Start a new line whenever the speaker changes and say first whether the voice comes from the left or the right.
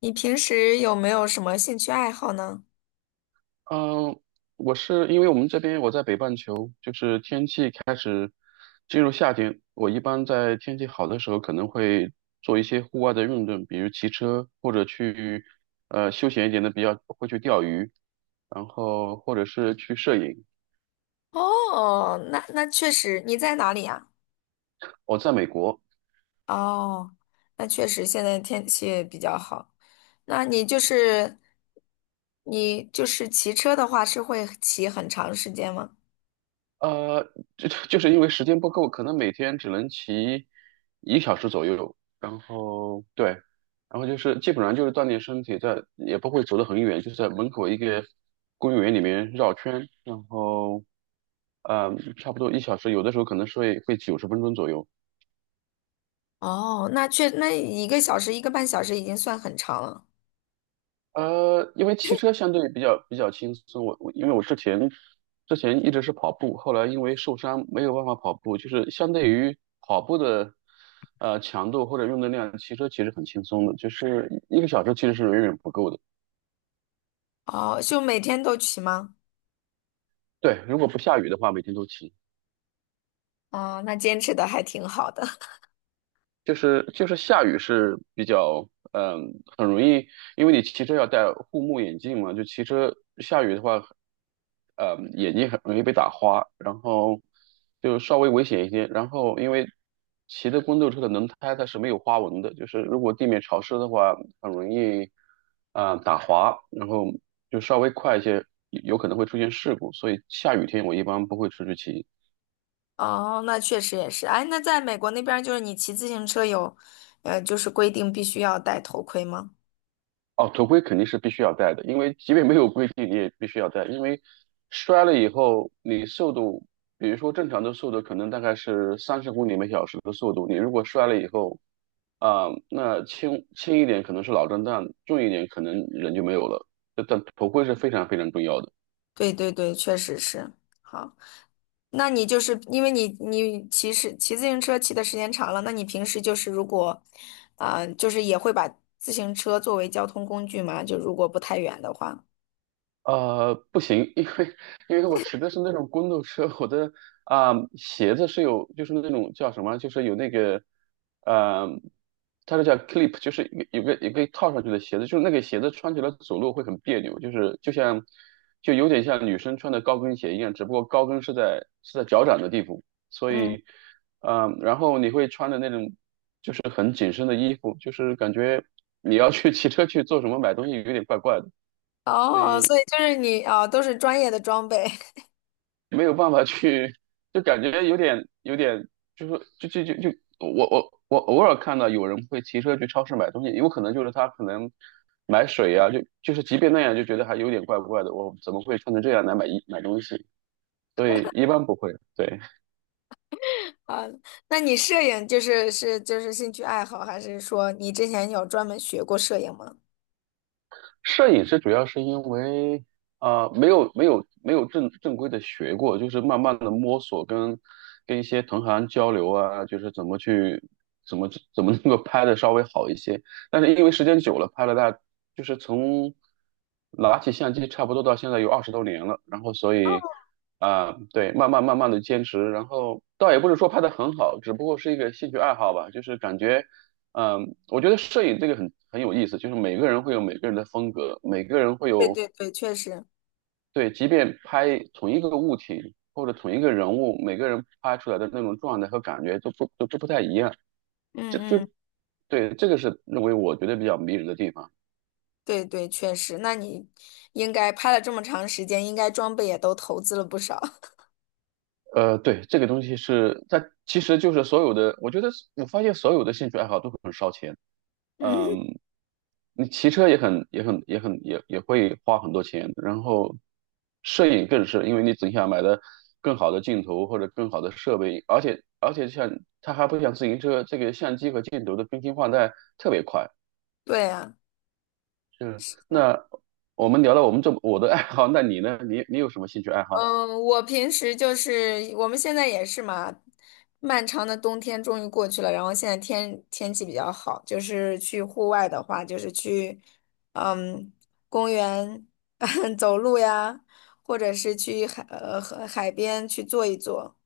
left: 你平时有没有什么兴趣爱好呢？
right: 嗯，我是因为我们这边我在北半球，就是天气开始进入夏天。我一般在天气好的时候可能会做一些户外的运动，比如骑车或者去休闲一点的，比较会去钓鱼，然后或者是去摄影。
left: 哦，那确实，你在哪里呀？
right: 我在美国。
left: 哦，那确实现在天气也比较好。那你就是骑车的话，是会骑很长时间吗？
right: 呃，就 就是因为时间不够，可能每天只能骑一个小时左右。然后对，然后就是基本上就是锻炼身体在，也不会走得很远，就是在门口一个公园里面绕圈，然后呃，差不多1小时，有的时候可能是会90分钟左右。
left: 哦，那一个小时一个半小时已经算很长了。
right: 因为骑车相对比较轻松，我因为我之前一直是跑步，后来因为受伤没有办法跑步，就是相对于跑步的强度或者用的量，骑车其实很轻松的，就是一个小时其实是远远不够的。
left: 哦，就每天都骑吗？
right: 对，如果不下雨的话，每天都骑。
left: 哦，那坚持的还挺好的。
right: 就是下雨是比较，嗯，很容易，因为你骑车要戴护目眼镜嘛，就骑车下雨的话，眼睛很容易被打花，然后就稍微危险一些。然后因为骑的公路车的轮胎它是没有花纹的，就是如果地面潮湿的话，很容易打滑，然后就稍微快一些，有可能会出现事故。所以下雨天我一般不会出去骑。
left: 哦，那确实也是。哎，那在美国那边儿就是你骑自行车有，就是规定必须要戴头盔吗？
right: 哦，头盔肯定是必须要戴的，因为即便没有规定，你也必须要戴。因为摔了以后，你速度，比如说正常的速度可能大概是30公里每小时的速度，你如果摔了以后，那轻轻一点可能是脑震荡，重一点可能人就没有了。但头盔是非常非常重要的。
left: 对对对，确实是。好，那你就是因为你骑是骑自行车骑的时间长了，那你平时就是如果，就是也会把自行车作为交通工具嘛？就如果不太远的话。
right: 呃，不行，因为我骑的是那种公路车，我的鞋子是有，就是那种叫什么，就是有那个，呃，它是叫 clip，就是有个套上去的鞋子，就是那个鞋子穿起来走路会很别扭，就是就像就有点像女生穿的高跟鞋一样，只不过高跟是在脚掌的地方，所
left: 嗯，
right: 以，然后你会穿的那种就是很紧身的衣服，就是感觉你要去 骑车去做什么买东西有点怪怪的，所
left: 哦，
right: 以。
left: 所以就是你啊，都是专业的装备
right: 没有办法去，就感觉有点有点，就是就就就就我偶尔看到有人会骑车去超市买东西，有可能就是他可能买水啊，就就是即便那样就觉得还有点怪怪的，我怎么会穿成这样来买东西？所以一般不会，对。
left: 啊。那你摄影就是兴趣爱好，还是说你之前有专门学过摄影吗？
right: 摄影师主要是因为没有正规的学过，就是慢慢的摸索跟一些同行交流啊，就是怎么去怎么怎么能够拍的稍微好一些。但是因为时间久了，拍了大就是从拿起相机差不多到现在有20多年了，然后所以对，慢慢的坚持，然后倒也不是说拍的很好，只不过是一个兴趣爱好吧，就是感觉嗯，我觉得摄影这个很有意思，就是每个人会有每个人的风格，每个人会
left: 对
right: 有，
left: 对对，确实，
right: 对，即便拍同一个物体或者同一个人物，每个人拍出来的那种状态和感觉都不都都不太一样。这
left: 嗯
right: 就
left: 嗯，
right: 对，这个是认为我觉得比较迷人的地方。
left: 对对，确实。那你应该拍了这么长时间，应该装备也都投资了不少。
right: 呃，对，这个东西是它其实就是所有的，我觉得我发现所有的兴趣爱好都很烧钱。
left: 嗯，
right: 嗯，你骑车也会花很多钱，然后摄影更是，因为你总想买的更好的镜头或者更好的设备，而且像它还不像自行车，这个相机和镜头的更新换代特别快。
left: 对呀，
right: 是，那我们聊到我们这我的爱好，那你呢？你有什么兴趣爱好？
left: 嗯，我平时就是我们现在也是嘛，漫长的冬天终于过去了，然后现在天天气比较好，就是去户外的话，就是去嗯公园 走路呀，或者是去和海边去坐一坐。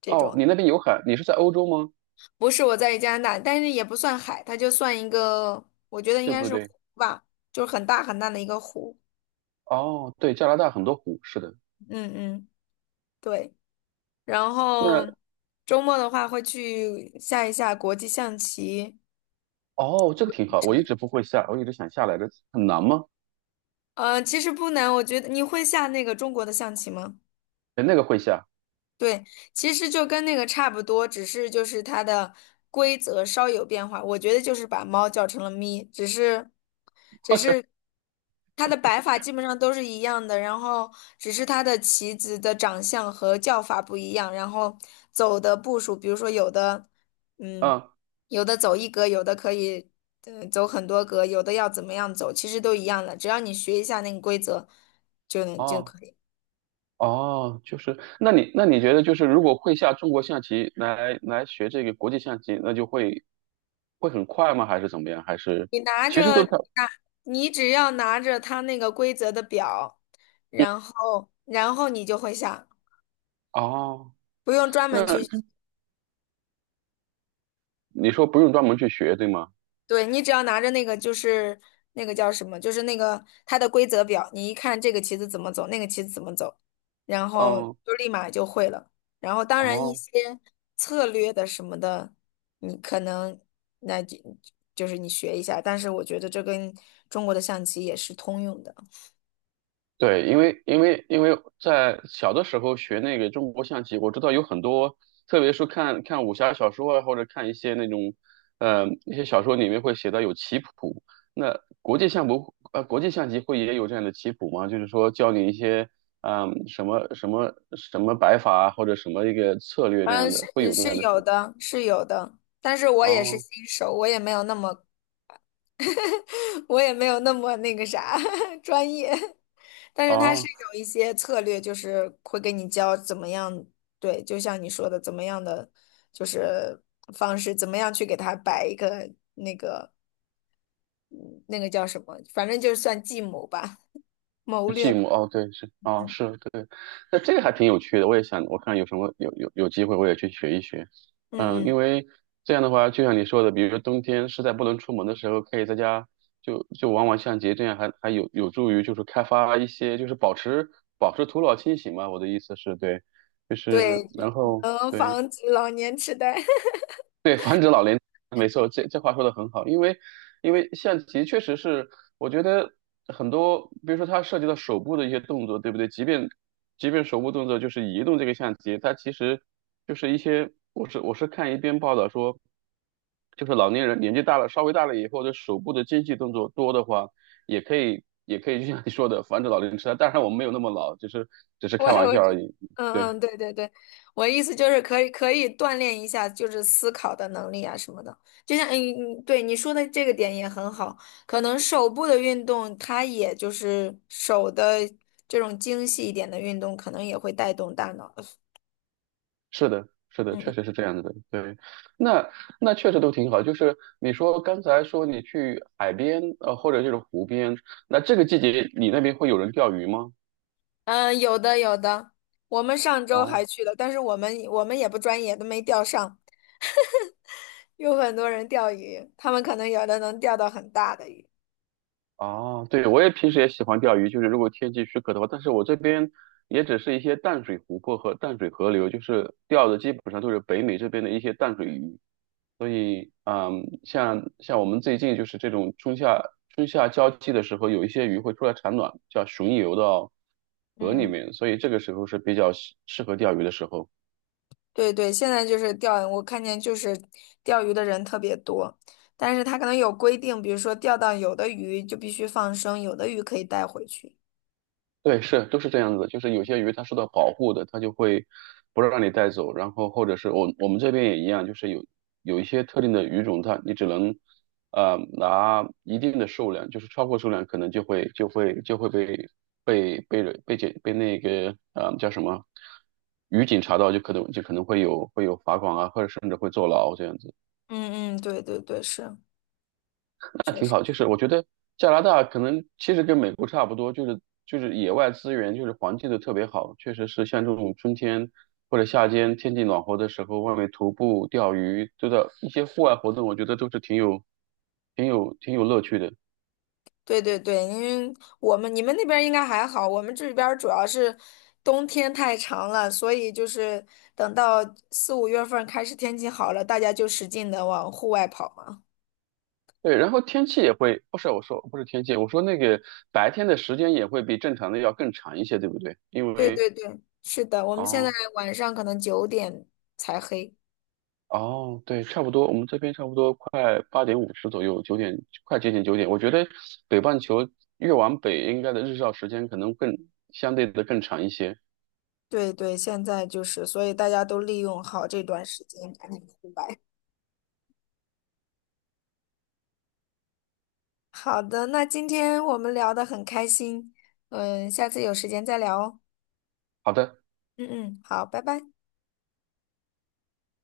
left: 这
right: 哦，你
left: 种。
right: 那边有海，你是在欧洲吗？
left: 不是我在加拿大，但是也不算海，它就算一个，我觉得应
right: 对
left: 该
right: 不
left: 是湖
right: 对？
left: 吧，就是很大很大的一个湖。
right: 哦，对，加拿大很多湖，是的。
left: 嗯嗯，对。然
right: 那
left: 后周末的话会去下一下国际象棋
right: 哦，这个挺好，
left: 什
right: 我
left: 么
right: 一
left: 的。
right: 直不会下，我一直想下来的，很难吗？
left: 其实不难，我觉得你会下那个中国的象棋吗？
right: 那个会下，
left: 对，其实就跟那个差不多，只是就是它的规则稍有变化。我觉得就是把猫叫成了咪，只是，只
right: 就
left: 是它的摆法基本上都是一样的，然后只是它的棋子的长相和叫法不一样，然后走的步数，比如说有的，嗯，
right: 嗯
left: 有的走一格，有的可以，走很多格，有的要怎么样走，其实都一样的，只要你学一下那个规则，就能就
right: 哦
left: 可以。
right: 哦，就是那你觉得就是如果会下中国象棋来学这个国际象棋，那就会很快吗？还是怎么样？还是
left: 你拿
right: 其实都
left: 着。
right: 差
left: 你只要拿着它那个规则的表，然后你就会下，
right: 哦？
left: 不用专门
right: 那
left: 去。
right: 你说不用专门去学，对吗？
left: 对，你只要拿着那个就是那个叫什么，就是那个它的规则表，你一看这个棋子怎么走，那个棋子怎么走，然后
right: 嗯
left: 就立马就会了。然后当然一
right: 哦
left: 些策略的什么的，你可能那就你学一下，但是我觉得这跟中国的象棋也是通用的。
right: 对，因为在小的时候学那个中国象棋，我知道有很多，特别是看看武侠小说啊，或者看一些那种，呃，一些小说里面会写到有棋谱。那国际象不，呃，国际象棋会也有这样的棋谱吗？就是说教你一些，什么什么什么摆法啊，或者什么一个策略这
left: 嗯，
right: 样
left: 是
right: 的，会有这
left: 是
right: 样的
left: 有
right: 书。
left: 的，是有的，但是我也是
right: 哦
left: 新手，我也没有那么，我也没有那么那个啥 专业，但是他是
right: 哦
left: 有一些策略，就是会给你教怎么样，对，就像你说的，怎么样的就是方式，怎么样去给他摆一个，嗯那个叫什么，反正就算计谋吧，谋略
right: 寂
left: 吧，
right: 寞哦，对，是啊、哦，
left: 嗯
right: 是对，那这个还挺有趣的，我也想，我看有什么有机会我也去学一学，
left: 嗯
right: 嗯，
left: 嗯，
right: 因为这样的话，就像你说的，比如说冬天实在不能出门的时候，可以在家就玩玩相机这样还有助于就是开发一些就是保持头脑清醒嘛，我的意思是对，就是
left: 对，
right: 然后
left: 能
right: 对。
left: 防止老年痴呆。
right: 对，防止老年，没错，这话说的很好，因为象棋确实是，我觉得很多，比如说它涉及到手部的一些动作，对不对？即便手部动作就是移动这个相机，它其实就是一些，我是看一篇报道说，就是老年人年纪大了，稍微大了以后，这手部的精细动作多的话，也可以就像你说的，防止老年痴呆。当然我们没有那么老，只是只 是
left: 我
right: 开玩
left: 我
right: 笑而已。
left: 嗯
right: 对。
left: 嗯，对对对，我意思就是可以锻炼一下，就是思考的能力啊什么的。就像嗯嗯，对你说的这个点也很好，可能手部的运动，它也就是手的这种精细一点的运动，可能也会带动大脑的。
right: 是的，是的，
left: 嗯
right: 确实是这样子的。对，那那确实都挺好。就是你说刚才说你去海边，呃，或者就是湖边，那这个季节你那边会有人钓鱼吗？
left: 嗯，有的有的，我们上周还
right: 哦
left: 去了，但是我们也不专业，都没钓上。有很多人钓鱼，他们可能有的能钓到很大的鱼。
right: 哦，对，我也平时也喜欢钓鱼，就是如果天气许可的话，但是我这边也只是一些淡水湖泊和淡水河流，就是钓的基本上都是北美这边的一些淡水鱼。嗯，像我们最近就是这种春夏交替的时候，有一些鱼会出来产卵，叫巡游到河里
left: 嗯。
right: 面，所以这个时候是比较适合钓鱼的时候。
left: 对对，现在就是钓，我看见就是钓鱼的人特别多，但是他可能有规定，比如说钓到有的鱼就必须放生，有的鱼可以带回去。
right: 对，是，都是这样子就是有些鱼它受到保护的，它就会不让你带走，然后或者是我们这边也一样，就是有一些特定的鱼种，它你只能拿一定的数量，就是超过数量可能就会被被被人被检被那个叫什么渔警查到，就可能会有罚款啊，或者甚至会坐牢这样子。
left: 嗯嗯，对对对，是，
right: 那
left: 确
right: 挺
left: 实，
right: 好，就是我觉得加拿大可能其实跟美国差不多，就是野外资源就是环境都特别好，确实是像这种春天或者夏天天气暖和的时候，外面徒步、钓鱼，都的一些户外活动，我觉得都是挺有乐趣的。
left: 对对对，因为我们你们那边儿应该还好，我们这边儿主要是冬天太长了，所以就是等到4、5月份儿开始天气好了，大家就使劲的往户外跑嘛。
right: 对，然后天气也会，不是我说不是天气，我说那个白天的时间也会比正常的要更长一些，对不对？因
left: 对
right: 为
left: 对对，是的，我们现在
right: 哦。
left: 晚上可能9点才黑。
right: 哦，对，差不多，我们这边差不多快8:50左右，快接近九点。我觉得北半球越往北，应该的日照时间可能更相对的更长一些。
left: 对对，现在就是，所以大家都利用好这段时间，赶紧出来。好的，那今天我们聊得很开心，嗯，下次有时间再聊哦。
right: 好的。
left: 嗯嗯，好，拜拜。